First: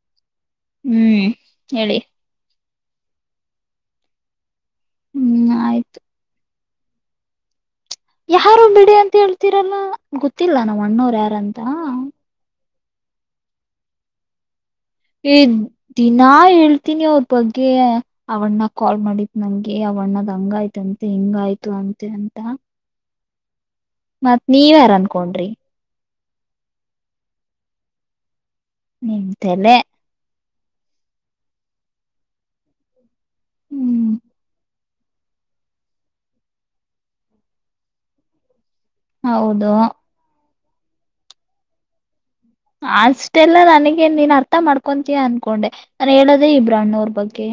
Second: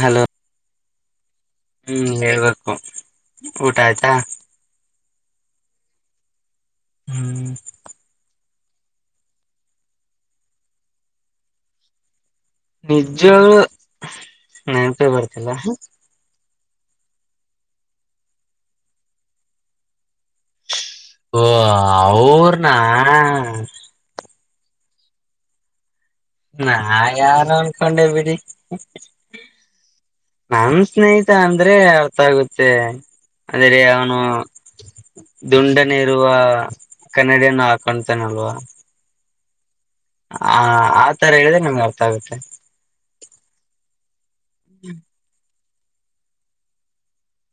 Hello ಹ್ಮ್ ಹೇಳಿ ಹ್ಮ್ ಹೇಳ್ಬೇಕು ಊಟಾ ಆಯ್ತಾ ಹ್ಮ್ ಆಯ್ತು ಹ್ಮ್ ಯಾರೋ ಬಿಡಿ ಅಂತ ಹೇಳ್ತೀರಲ್ಲಾ ಗೊತ್ತಿಲ್ಲಾ ನಮ್ಮ್ ಅಣ್ಣೋರ್ ಯಾರಂತ ಆ ನಿಜವಾಗ್ಲೂ ನೆನಪೇ ಏ ಬರ್ತಿಲ್ಲ ದಿನಾ ಹೇಳ್ ಹೇಳ್ತೀನಿ ಅವ್ರ ಬಗ್ಗೆ ಅವಣ್ಣ ಕಾಲ್ ಮಾಡಿತ್ ನಂಗೆ ಅವಣ್ಣ ಹಂಗಾಯ್ತಂತೆ ಓ ಹಿಂಗಾಯ್ತು ಅಂತೆ ಅಂತ. ಹಾ. ಮತ್ತ್ ನೀವ್ ಯಾರ್ ಅನ್ಕೊಂಡ್ರಿ. ನಾ ಯಾರು ಅನ್ಕೊಂಡೇ ಬಿಡಿ. ನಿಮ್ಮ್ ತೆಲೇ. ನನ್ ಸ್ನೇಹಿತ ಅಂದ್ರೆ ಅರ್ಥ ಆಗುತ್ತೆ. ಅದರೇ ಹ್ಮ್ ಅವನು. ದುಂಡನೇ ಇರುವ ಕನ್ನಡಿಯನ್ನು ಆಕಾಂತಾನಲ್ವ. ಹೌದು. ಹಾ ಆತರ ಹೇಳಿದ್ರೆ ನಂಗೆ ಅರ್ಥ ಆಗುತ್ತೆ. ಅಷ್ಟೆಲ್ಲ ನನಗೆನ್ ನೀನ್ ಅರ್ಥ ಮಾಡ್ಕೊಂತೀಯ ಅನ್ಕೊಂಡೆ. ನಾನು ಹೇಳೋದೇ ಇಬ್ಬರು ಅಣ್ಣೋರು ಬಗ್ಗೆ.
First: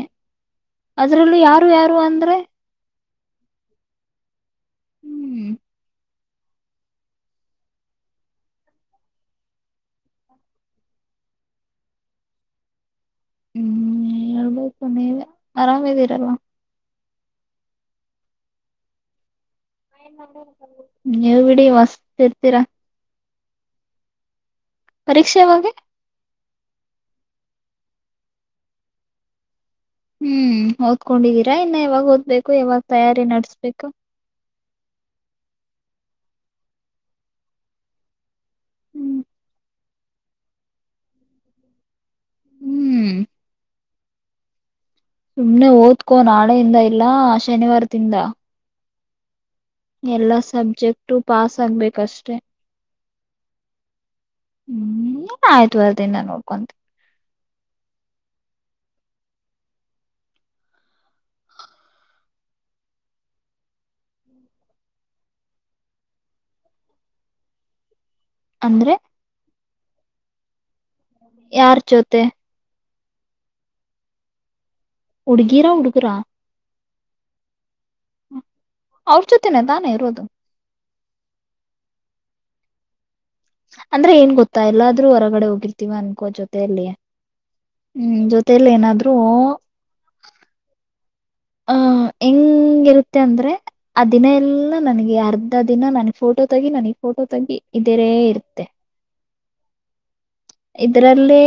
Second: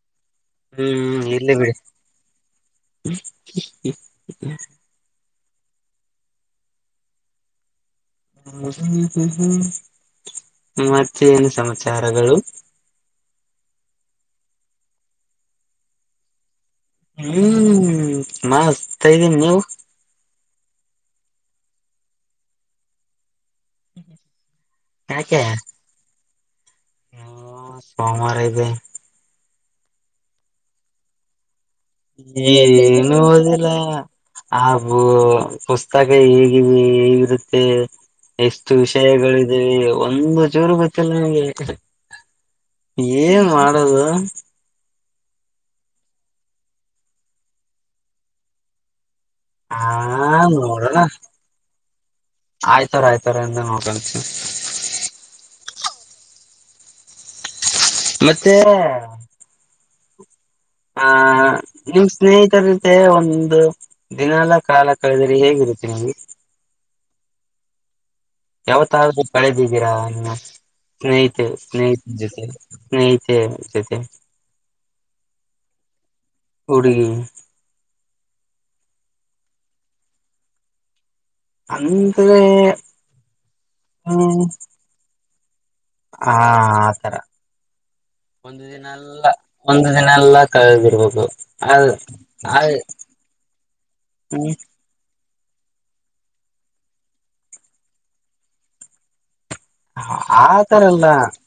ಹ್ಮ್ ಅದ್ರಲ್ಲೂ ಇರ್ಲಿ ಯಾರು ಬಿಡಿ ಯಾರು ಅಂದ್ರೇ. [inaudible] ಹೂ. ಹೂ ಹೂ ಉಹು ಮತ್ತೇ ಏನು ಸಮಾಚಾರಗಳು. ಹೂ ಹೇಳ್ಬೇಕು ನೀವೇ ಆರಾಮದಿರಲ್ವಾ. ಹೂ ಮಸ್ತ ಇದ್ದೀನಿ ನೀವು. ನೀವ್ ಬಿಡಿ ಮಸ್ತ್ ಇರ್ತೀರಾ. ಪರೀಕ್ಷೆ ಯಾವಗ. ಹೂ ಸೋಮವಾರ ಇದೆ. ಹೂ ಓದ್ಕೊಂಡಿದಿರ. ಇನ್ನ ಯಾವಾಗ ಓದ್ಬೇಕು ಯಾವಾಗ ತಯಾರಿ ನಡ್ಸ್ಬೇಕು ಆ ಬು ಪುಸ್ತಕ ಹೇಗಿದೆ ಹೇಗಿರುತ್ತೆ. ಎಷ್ಟು ಹ್ಮ್ ವಿಷಯಗಳಿದೆ. ಒಂದು ಚೂರು ಗೊತಿಲ್ಲ ನಂಗೆ. ಹ್ಮ್ ಏನು. ಮಾಡೋದು. ಸುಮ್ನೆ ಓದ್ಕೋ ನಾಳೆಯಿಂದ ಇಲ್ಲ ಶನಿವಾರದಿಂದ. ಆ ಎಲ್ಲಾ ನೋಡೋಣ ಸಬ್ಜೆಕ್ಟು ಪಾಸ್ ಆಗ್ಬೇಕಷ್ಟೆ ಆಯ್ತಾರ ಆಯ್ತಾರ ಅಂತ ನೋಡ್ಕೊಂತ ಹೂ ಏನ್ ಆಯ್ತಾರದಿನಾ ನೋಡ. ಕೊಂತ. ಮತ್ತೇ. ಆ ನಿಮ್ ಸ್ನೇಹಿತರ ಜತೆ ಒಂದು ದಿನಯಲ್ಲ ಕಾಲ ಕಳೆದರಿ ಹೇಗಿರುತ್ತೆ ನಿಂಗೆ. ಯಾವತ ಅಂದ್ರೆ ಆದ್ರು ಕಳೆದ ದಿರಾ ಇಲ್ಲಾ ಸ್ನೇಹಿತೆ ಸ್ನೇಹಿತನ್ ಜೊತೆ. ಸ್ನೇಹಿತೆ ಜತೆ. ಹುಡುಗೀರಾ ಹುಡುಗರಾ. ಹುಡುಗಿ ಅವ್ರ ಜೊತೆನೆೇ ತಾನೇ ಇರೋದು ಅಂದ್ರೆ ಅಂದ್ರೆ ಏನ್ ಹ್ಮ್ ಗೊತ್ತಾ ಎಲ್ಲಾದ್ರೂ ಹೊರಗಡೆ ಹೋಗಿರ್ತೀವ ಅನ್ಕೋ ಆ ಜೊತೆಯಲ್ಲಿ ಆತರ ಹೂ ಒಂದು ಜೊತೆಯಲ್ಲಿ ದಿನ ಏನಾದ್ರು ಎಲ್ಲ ಒಂದು ದಿನ ಎಲ್ಲ ಕಳೆದಿರ್ಬೇಕು ಅ ಆಹ ಹೆಂಗಿರುತ್ತೆ ಅಂದ್ರೆ ಆ ದಿನ ಎಲ್ಲ ನನ್ಗೆ ಅರ್ ದಿನ ನನ್ ಫೋಟೋ ತಗಿ ನನಗ್ ಫೋಟೋ ತಗಿ ಇದೇರೇ ಇರುತ್ತೆ ಆತರಲ್ಲ ಇದರಲ್ಲೇ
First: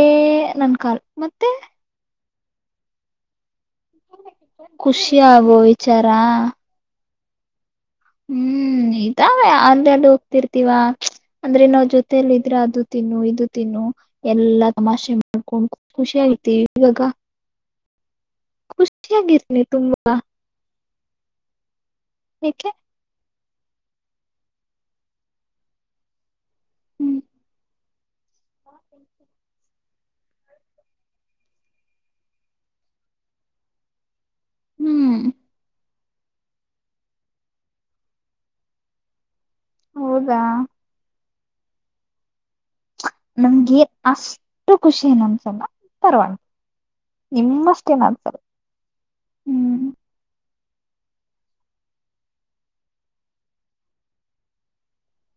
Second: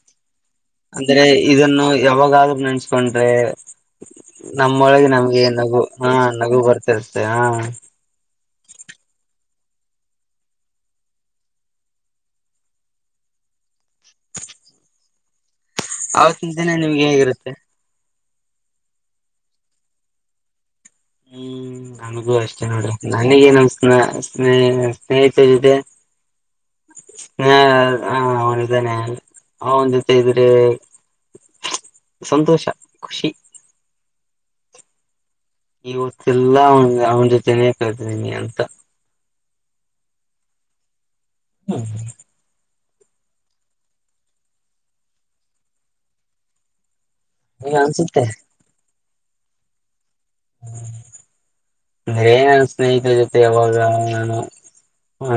ನನ್ನ ಕಾಲ ಅಂದ್ರೆ ಮತ್ತೆ ಇದನ್ನು ಯಾವಾಗಾದ ನೆಂಚ್ಕೊಂಡ್ರೆ ನಮ್ಮ ಒಳಗೆ ಖುಷಿ ನಮ್ಗೆ ಆಗೋ ನಗು ವಿಚಾರ ಹಾ ನಗು ಬರ್ತದೆ ಹಾ ಹ್ಮ್ ಇದಾವೆ ಅಂದ್ರೆ ಅಲ್ಲಿ ಹೋಗ್ತಿರ್ತಿವಾ ಅಂದ್ರೆ ನಾವ ಜೊತೆಯಲ್ಲಿ ಇದ್ರೆ ಅದು ತಿನ್ನು ಇದು ತಿನ್ನು ಎಲ್ಲಾ ತಮಾಷೆ ಮಾಡ್ಕೊಂಡ್ ಆವತ್ತಿನ ದಿನ ನಿಮ್ಗೆ ಹೇಗಿರುತ್ತೆ ಖುಷಿಯಾಗಿರ್ನಿ ತುಂಬಾ ಹ್ಮ್ ನಮಗೂ ಅಷ್ಟೇ ಯಾಕೆ ನೋಡ್ರಿ ನನಗೇನ ಅ ಸ್ನೇಹ ಸ್ನೇಹಿತರ ಜೊತೆ ಹ್ಮ್ ಹಾ ಹಾ ಅವನ ಇದಾನೆಂದು ಇದ್ರೆ ಸಂತೋಷ ಖುಷಿ ಹ್ಮ್ ಈ ಹೊತ್ತಲ್ಲಾ ಅವನ್ ಅವನ ಜೊತೆನೇ ಕಲ್ಧಿಡಿನಿ ಅಂತ ಹೌದಾ ಹ್ಮ ಹ್ಮ ನಮ್ಗೆ ಅಷ್ಟು ಖುಷಿನ್ನಂದ್ಸಲ ಪರವಾಗಿಲ್ಲ ಈಗ ನಿಮ್ಮಷ್ಟೇನ ಅನ್ಸುತ್ತೆ ಅನ್ಸಲ್ಲ ಹ್ಮ್ ಅಂದ್ರೆ ನನ್ ಸ್ನೇಹಿತರ ಜೊತೆ ಯಾವಾಗ ನಾನು ಹ್ಮ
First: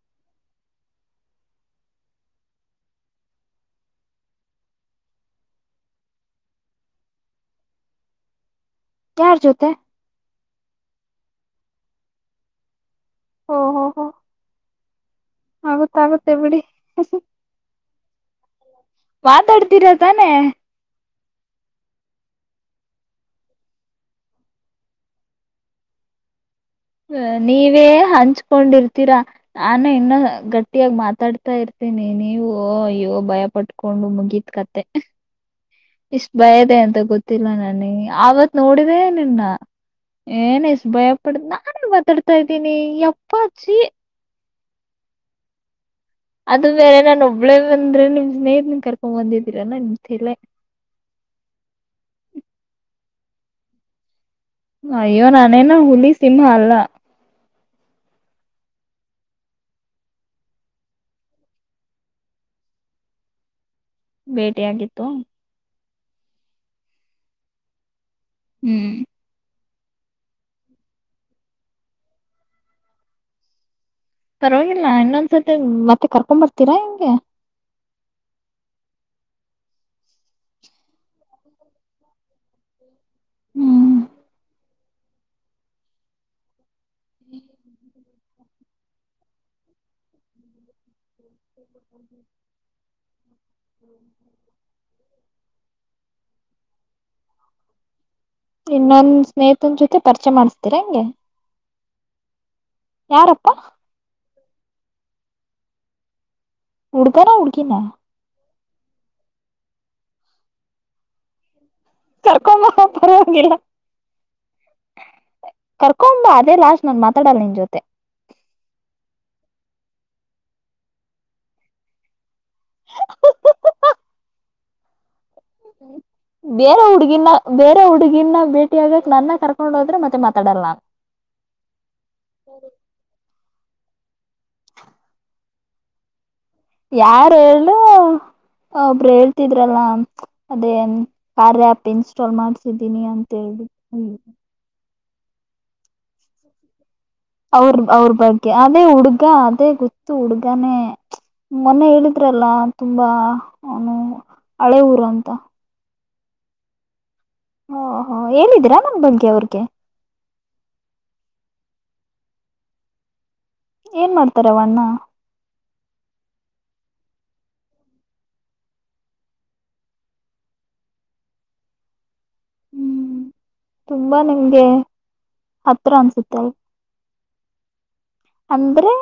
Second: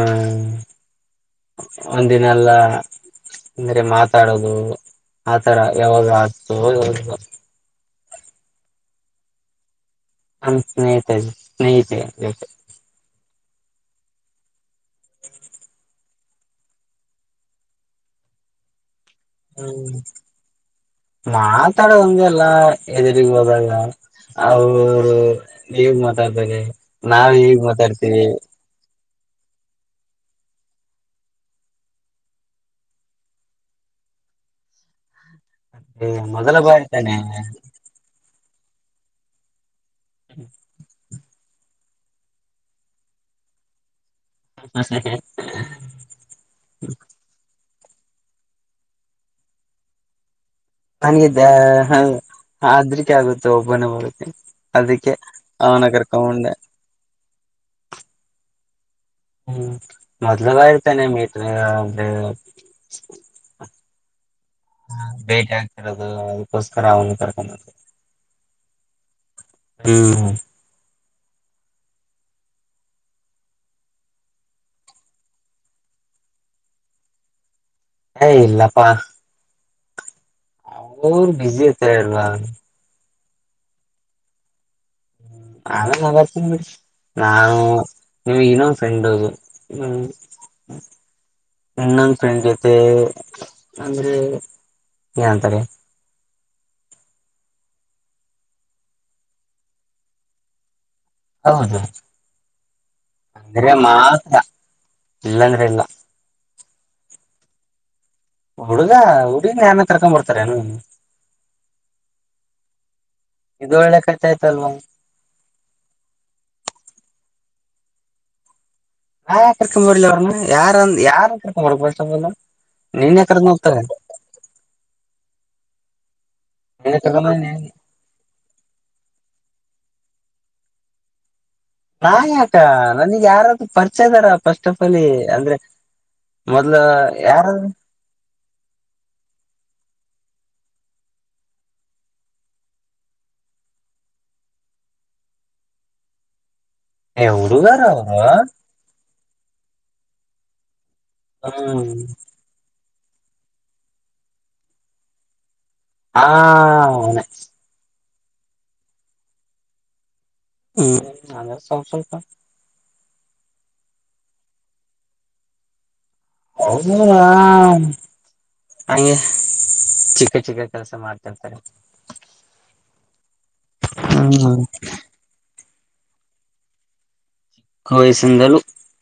ಒಂದಿನಲ್ಲ ಅಂದ್ರೆ ಮಾತಾಡೋದು ಆತರ ಯಾವಾಗ ಆತು ಯಾರ ಜೊತೆ ನಮ ಸ್ನೇಹಿತ ಸ್ನೇಹಿತೆ ಜೊತೆ ಓಹೋ ಹೋ ಆಗತ್ತ ಆಗುತ್ತೆ ಬಿಡಿ ಮಾತಾಡ್ತೀರ ತಾನೆ ಮಾತಾಡದಗೆಲ್ಲ ಹೆದುರಿಗ್ ಹೋದಾಗ ಅವರು ನೀಗ್ ಮಾತಾಡ್ತಾರೆ ಹ ನಾವ್ ಹೇಗ್ ನೀವೇ ಮಾತಾಡ್ತೀವಿ ಹಂಚ್ಕೊಂಡಿರ್ತೀ ತೀರಾ ನಾನು ಇನ್ನು ಗಟ್ಟಿಯಾಗ ಮಾತಾಡ್ತಾ ಇರ್ತೀನಿ ನೀವು ಅಯ್ಯೋ ಭಯ ಪಟ್ಕೊಂಡು ಮುಗೀತ್ ಕತೆ ಇಷ್ಟ ಮೊದಲ ಭಯದೆೇ ಬಾರಿ ಅಂತ ಗೊತ್ತಿಲ್ಲ ತಾನೆ ನನಗೆ ಆವತ್ತು ನೋಡಿದೆೇ ನಿನ್ನ ಎನಿಸ್ಟ ಬಯ್ ಪಡ್ನಾ ನಾಾನು ಮಾತಾಡ್ತಾ ಇದ್ದೀನಿ ಅಪ್ಪಾಜಿ ಹಾ ಹ ಹ ಅದು ಬೇರೆ ನಾನು ಒಬ್ಬಳೇ ಬಂದ್ರೆ ನಿಮ್ ಸ್ನೇಹಿತರನ್ನ ಕರ್ಕೊಂಡ್ ಬಂದಿದ್ದೀರ ನಮ್ ತಲೆ ನನಿದ್ದ ಅದ್ರಿಕ್ಕೆ ಆಗುತ್ತೆ ಒಬ್ಬನೇ ಬರುತ್ತೆ ಅದಕ್ಕೆ ಅಯ್ಯೋ ನಾನೇನ ಅವನ ಹುಲಿ ಸಿಂಹ ಕರ್ಕೊಂಡೆ ಅಲ್ಲ ಹ್ಮ್ ಮೊದ್ಲು ಬರಿ ತಾನೆ ಮೀಟ್ ಅಂದ್ರೆ ಭೇಟಿಯಾಗಿತ್ತು ಅಕ್ಕೋಸ್ಕರ ಆಗ ಕರಕ ಹ್ಮ್ ಹ್ಮ್ ಹ ಪರವಾಗಿಲ್ಲ ಇನ್ನೊಂದ್ಸತಿ ಮತ್ತೆ ಕರ್ಕೊ ಬರ್ತೀರಾ ಹೆಂಗೆ ಏ ಇಲ್ಲಪ್ಪಾ ಅವರು ಬಿಜಿ ಐತ ಅಲ್ವಾ ಹ್ಮ್ [unintelligible] ನಾವು ನಿಮಗೆ ಇನ್ನೊ ಫ್ರೆಂಡ್ ಅದು ಹ್ಮ್ ಇನ್ನೊಂದು ಫ್ರೆಂಡ್ ಜತೆ ಅಂದ್ರೆ ಏಂತಾರೆ ಇನ್ನನ್ ಸ್ನೇಹಿತನ್ ಜೊತೆ ಪರಿಚಯ ಮಾಡ್ಸ್ತೀರಾ ಹಂಗೆ ಹೌದು ಯಾರಪ್ಪಾ ಅಂದ್ರೆ ಮಾತ್ರ ಇಲ್ಲಾಂದ್ರೆ ಇಲ್ಲ ಹುಡುಗನ ಹುಡುಗಿನ. ಹುಡುಗ ಹುಡಗ ಯಾರ್ನಕರ್ಕೊ ಬರ್ತಾರನು ಕರ್ಕೊಂಬಾ ಪರವಾಗಿಲ್ಲ ಒಳ್ಳೆ ಕತೆ ಆಯ್ತಲ್ವಾ ಕರ್ಕೊಂಬಾ ಅದೇ ಲಾಸ್ ನನ್ ಮಾ ತಡನ್ ಜೊತೆ ಯಾ ಕರ್ಕ್ ಬರ್ಲ ಅವ್ರನು ಯಾರಂದ ಯಾರನ್ ಕರ್ಕೊಂಡ ಬರ್ಬಷ್ಟಲ್ಲ ನೀನ್ ಯ ಕರ್ದ ಹೋಗ್ತಾರೆ ಬೇರೆ ನಿನ್ನೆ ಕರ್ಕೊಂಡ್ ಹುಡ್ಗಿನ ಬಂದ್ ನೀನ್ ಬೇರೆ ಹುಡುಗಿನ ಭೇಟಿ ಆಗ್ಕ್ ನನ್ನ ಕರೆಕ್ ಕೊಂಡೋದ್ರೆ ಮತ್ತೆ ಮಾತಾಡಲ್ಲ ನಾ ಆಕ ನನಗ್ ಯಾರ ಪರಿಚಯ ಇದದಾರ ಫಸ್ಟ್ ಆಫ್ ಆಲ್ಲಿ ಅಂದ್ರೆ ಮೊದ್ಲು ಯಾರು ಯಾರಾದ್ರೂ ಹೇಳು ಒಬ್ರು ಹೇಳ್ತಿದ್ರಲ್ಲ ಅದೇ ಕಾರ್ ಆ್ಯಪ್ ಇನ್ಸ್ಟಾಲ್ ಮಾಡ್ಸಿದ್ದೀನಿ ಅಂತೇಳಿ ಏ ಅವ್ರ ಹುಡುಗಾರ ಅವರು ಅವ್ರ ಬಗ್ಗೆ ಅದೇ ಹುಡುಗ ಈಗ ಅದೇ ಗೊತ್ತು ಹುಡುಗಾನೇ ಮೊನ್ನೆ ಹ್ಮ್ ಹೇಳಿದ್ರಲ್ಲ ತುಂಬಾ ಅವನು ಹಳೆ ಊರು ಅಂತ ಹಾ ಹ ಹೇಳಿದ್ದೀರಾ ನನ್ ಬಗ್ಗೆ ಅವ್ರಗೆ ಹ್ಮ್ ಅ ಸ್ವಲ್ಪ ಸ್ವಲ್ಪ ಏನ್ ಮಾಡ್ತಾರವ ಅಣ್ಣ ಹಂಗೆ ಚಿಕ್ಕ ಚಿಕ್ಕ ಕೆಲಸ ಮಾಡ್ತಂತಾರೆ ಹ್ಮ್ ತುಂಬಾ ನಿಮ್ಗೆ ಹತ್ರ ಅನ್ಸುತ್ತೆ ವಯಸ್ಸಿಂದಲೂ ಅಂದ್ರೆ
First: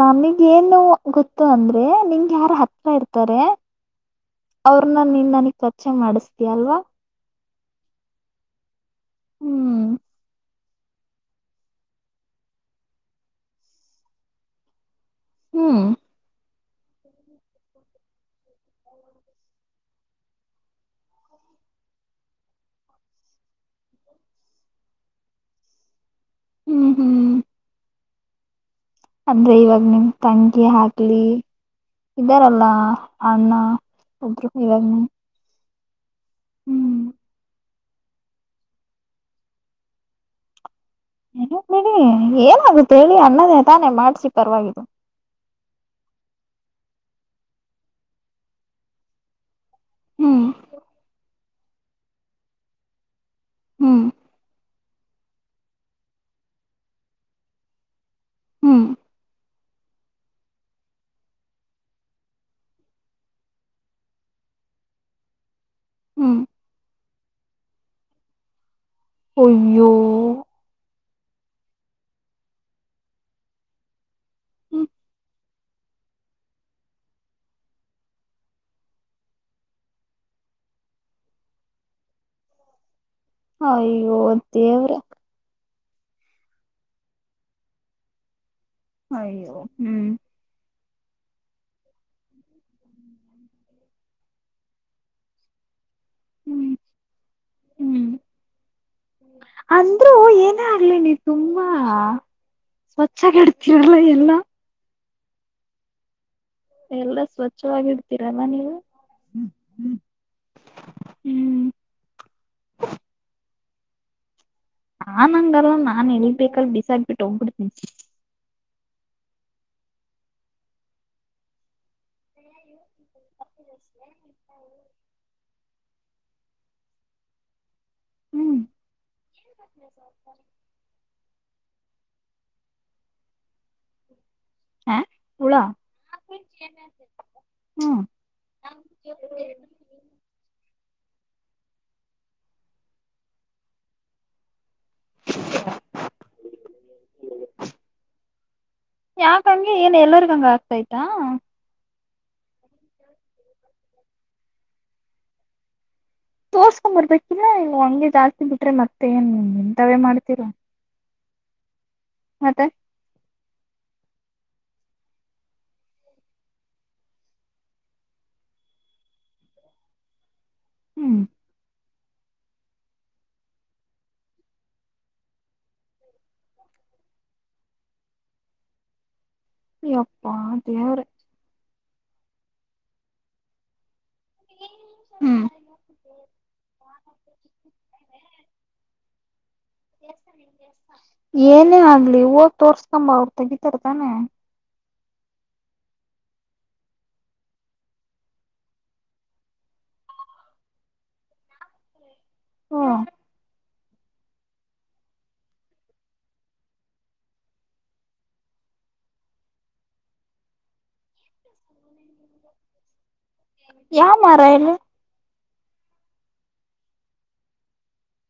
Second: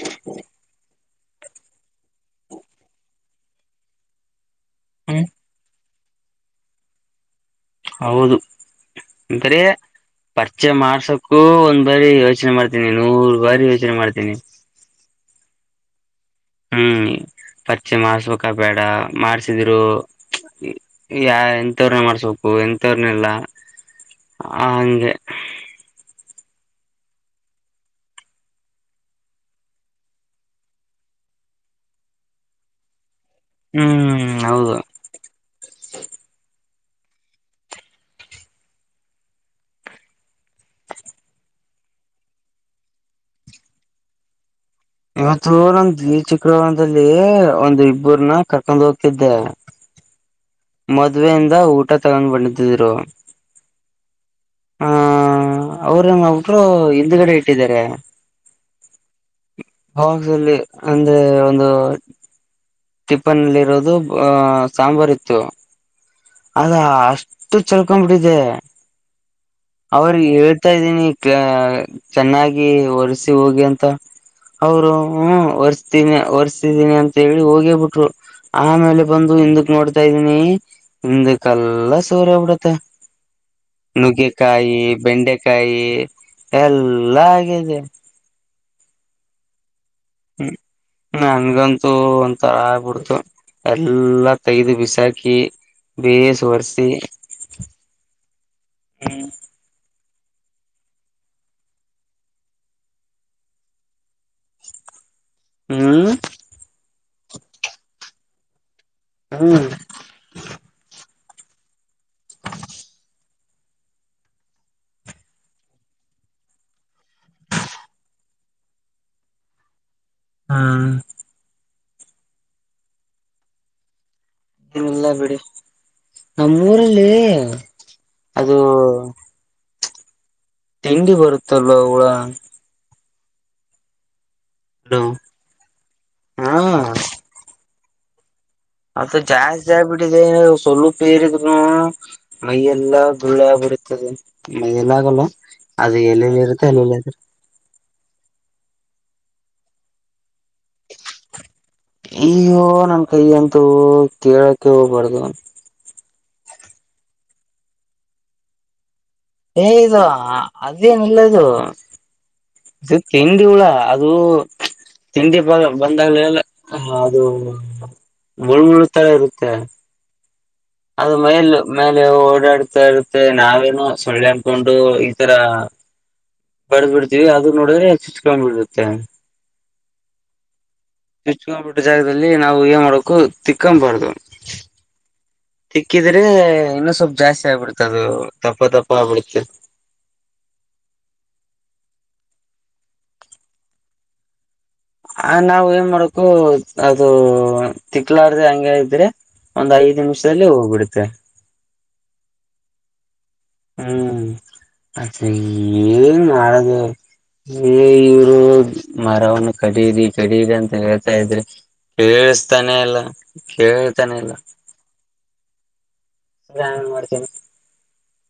ನಮಗೇನು ಗೊತ್ತು ಅಂದ್ರೆ ನಿಂಗ್ ಯಾರ ಹತ್ರ ಇರ್ತಾರೆ ಅವ್ರನ ಹ್ಮ್ ನೀನ್ಗ ಪರಿಚಯ ಮಾಡಿಸ್ತಿ ಅಲ್ವಾ ಹೌದು ಅಂತಾರೆ ಹ್ಮ್ ಪರಿಚಯ ಮಾಡ್ಸಕ್ಕೂ ಒಂದ್ ಬಾರಿ ಯೋಚನೆ ಮಾಡ್ತೀನಿ ನೂರ್ ಬಾರಿ ಯೋಚನೆ ಮಾಡ್ತೀನಿ ಹೂ ಹೂ ಪರಿಚಯ ಮಾಡಸ್ಬೇಕಾ ಬೇಡ ಮಾಡಸಿದ್ರು ಎಂತವ್ರನ ಮಾಡಸ್ಬೇಕು ಎಂತವ್ರನಿಲ್ಲ ಹಂಗೆ ಹೂ ಹೂ ಅಂದ್ರೆ ಇವಾಗ ನಿಮ ತಂಕಿ ಆಗ್ಲಿ ಇದ್ದಾರಲ್ಲ ಅಣ್ಣ ಹ್ಮ್ ಒಬರು ಇವ ಹೌದು [unintelligible] ಹೂ ಇರ್ಲಿಬಿಡಿ ಏನಾಗುತ್ತೆ ಹೇಳಿ ಅಣ್ಣದೇ ತಾನೆ ಮಾಡ್ಸಿ ಪರವಾಗಿಲಾ ಇವತ್ತು ನಮ ದ್ವಿಚಕ್ರ ವಾಹನದಲ್ಲಿ ಒಂದ್ ಇಬ್ಬರನ್ನ ಕರ್ಕೊಂಡ್ ಹೋಗ್ತಿದ್ದೆ ಹೂ ಮದ್ವೆಯಿಂದ ಊಟ ತಗೊಂಡ್ ಬಂದಿದ್ದಿದ್ರು ಹೂ ಹ ಅವರು ಒಬ್ರು ಹಿಂದುಗಡೆ ಇಟ್ಟಿದ್ದಾರೆ ಹೂ [unintelligible] ಅಂದ್ರೆ ಒಂದು ಟಿಫನ್ಲ್ಲಿ ಇರೋದು ಅ ಸಾಂಬಾರ್ ಇತ್ತು ಹ್ಮ್ ಅದಾ ಅಷ್ಟು ಚಲ್ಕೊಬಿಟ್ಟಿದೆೆ ಅಯ್ಯೋ ಅವ್ರಿಗೆ ಹೇಳ್ತಾ ಇದ್ದೀನಿ ಅ ಚೆನ್ನಾಗಿ ಒರ್ಸಿ ಹೋಗಿ ಅಂತ ಹ್ಮ್ ಅವರು ಒರ್ಸ್ತೀನಿ ಒರ್ಸ್ತಿದೀನಿ ಅಂತ ಹೇಳಿ ಹೋಗೇ ಬಿಟ್ರು ಆಮೇಲೆ ಬಂದು ಹಿಂದಕ್ ನೋಡ್ತಾದೀನಿ ಹಿಂದಕ್ಕೆಲ್ಲ ಸೋರೆ ಬಿಡುತೆ ಅಯ್ಯೊ ಕಾಯಿ ಬೆಂಡೆಕಾಯಿ ಎಲ್ಲಾ ಆಗಿದೆ ಅಯ್ಯೋ ಹ್ಮ್ ಹೂ ನನ್ಗಂತೂ ಒಂತರ ಆಗ್ಬಿಡ್ತು ಎಲ್ಲಾ ತಗದು ಬಿಸಾಕಿ ಬೇಸ ಸು ಹ್ಮ್ ವರ್ಸಿ ಹ್ಮ್ ಹೂ ಆದ್ರೂ ಏನೇ ಆಗ್ಲಿ ನೀ ತುಂಬಾ ಸ್ವಚ್ಛಗ ಇಡ್ತೀರಲ್ಲ ಎಲ್ಲ ಹೂ ಎಲ್ಲಾ ಸ್ವಚ್ಛವಾಗಿ [unintelligible] ಹೂ ಹ್ಮ್ ಹಾ ನಾನ್ ಹಂಗ ಅಲ್ಲಾ ನಾನ್ ಎಲ್ಬೇಕಲ್ ಬಿಸಾಕ್ಬಿಟ್ಟ ಹೋಗ್ಬಿಡ್ತೀಿ ಹಾ [unintelligible] ಇದೆಲ್ಲ ಬಿಡಿ ನಮ್ಮ ಊರಲ್ಲಿ ಅದು ಹ್ಮ್ [unintelligible] ತಿಂಡಿ ಬರುತ್ತಲ್ವ ಹೂಳ ಹ ಹ ಉಳ ಹ್ಮ್ ಅತ್ತ ಜಾಸ್ ಜ ಬಿಟ್ಟ ಸ ಪೇರಿದ್ೂ ಮೈಯ ಎಲ್ಲಾ ದುಳ್ಳೆ ಬರುತ್ತದೆ ಮ ಎಲ್ಲ ಆಗಲ್ಲ ಅದು ಎಲ್ಲೆಲ್ಲಿ ಇರುತ್ತೆ ಎಲ್ಲಲ್ಲಿ ಯಾಕಂಗಗೆ ಏನ್ ಎಲ್ಲರಿಗಂಗ ಆಗ್ತಾಯ್ತಾ ಅಯ್ಯೋ ನನ್ ಕೈ ಅಂತೂ ಕೇಳಕೆ ಹೋಗಬಾರ್ದು ಒ ತೋರ್ಸ್ಕೊ್ ಬರ್ಬೇಕಿಲ್ಲ ನೀ ಹಂಗೆ ಜಾಸ್ತಿ ಬಿಟ್ರೆ ಮರ್ ಏ ಇ ಅದೇನು ಹಲ್ಲದೋ ಮತ್ತೆ ಇದುಕ್ಕೆಂಡ ದ ಉಳ ಅದು ತಿಂಡಿ ಬ ಬಂದಾಗಲೆಲ್ಲ ಅದು ಉಳ್ಳ್ತರ ಇರುತ್ತೆ ಅದು ಹ್ಮ್ ಮೇ ಆಮೇಲೆ ಓಡಾಡ್ತಾ ಇರುತ್ತೆ ನಾವೇನು ಸೊಳ್ಳೆ ಅನ್ಕೊಂಡು ಈತರ ಬಡದ ಬಿಿಡ್ತೀವಿ ಅದ ನೋಡಿದ್ರೆಚ್ಚುಚ್ಕೊಂಡ್ಬಿಡುತ್ತೆ ಅಪ್ಪ ದೇವ್ರ ಲ್ಲಿ ನಾವು ಏನ್ ಮಾಡಕು ತಿಕ್ಕೊಬಾರ್ದು ಹ್ಮ್ ತಿಕ್ಕಿದ್ರೆ ಇನ್ನು ಸ್ವಲ್ಪ್ ಜಾಸ್ತಿ ಆಗ್ಬಿಡ್ತ ಅದು ತಪ್ಪ ತಪ್ಪ ಆಗ್ಬಿಡ್ತ ಓ ತೋರ್ಸ್ಕಂಬ ಅವ್ರು ತೆಗಿತಾರತಾನೆ ಆ ನಾವ್ ಏನ್ ಮಾಡಕು ಅದು ತಿಕ್ಲಾರ್ದ ಹಂಗಗೆ ಇದ್ರೆ ಒಂದ್ ಐದ್ ನಿಮಿಷದಲ್ಲಿ ಹೋಗ್ಬಿಡತ್ತೆ ಹ್ಮ ಹ್ಮ್ ಅತ್ತ ಏನ್ ಮಾಡ ಇವರು ಮರವನ್ನು ಕಡಿ ಕಡೀದ ಅಂತ ಹೇಳ ತ ಇದ್ರಿ ಕೇಳಸ್ತಾನೆ ಇಲ್ಲ ಯಾವ ಕೇಳ್ತಾನೆ ಇಲ್ಲ ಮರ ಹೇಳು ಸನ ಮಾಡ್ತೇನೆ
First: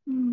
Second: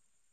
ಹ್ಮ್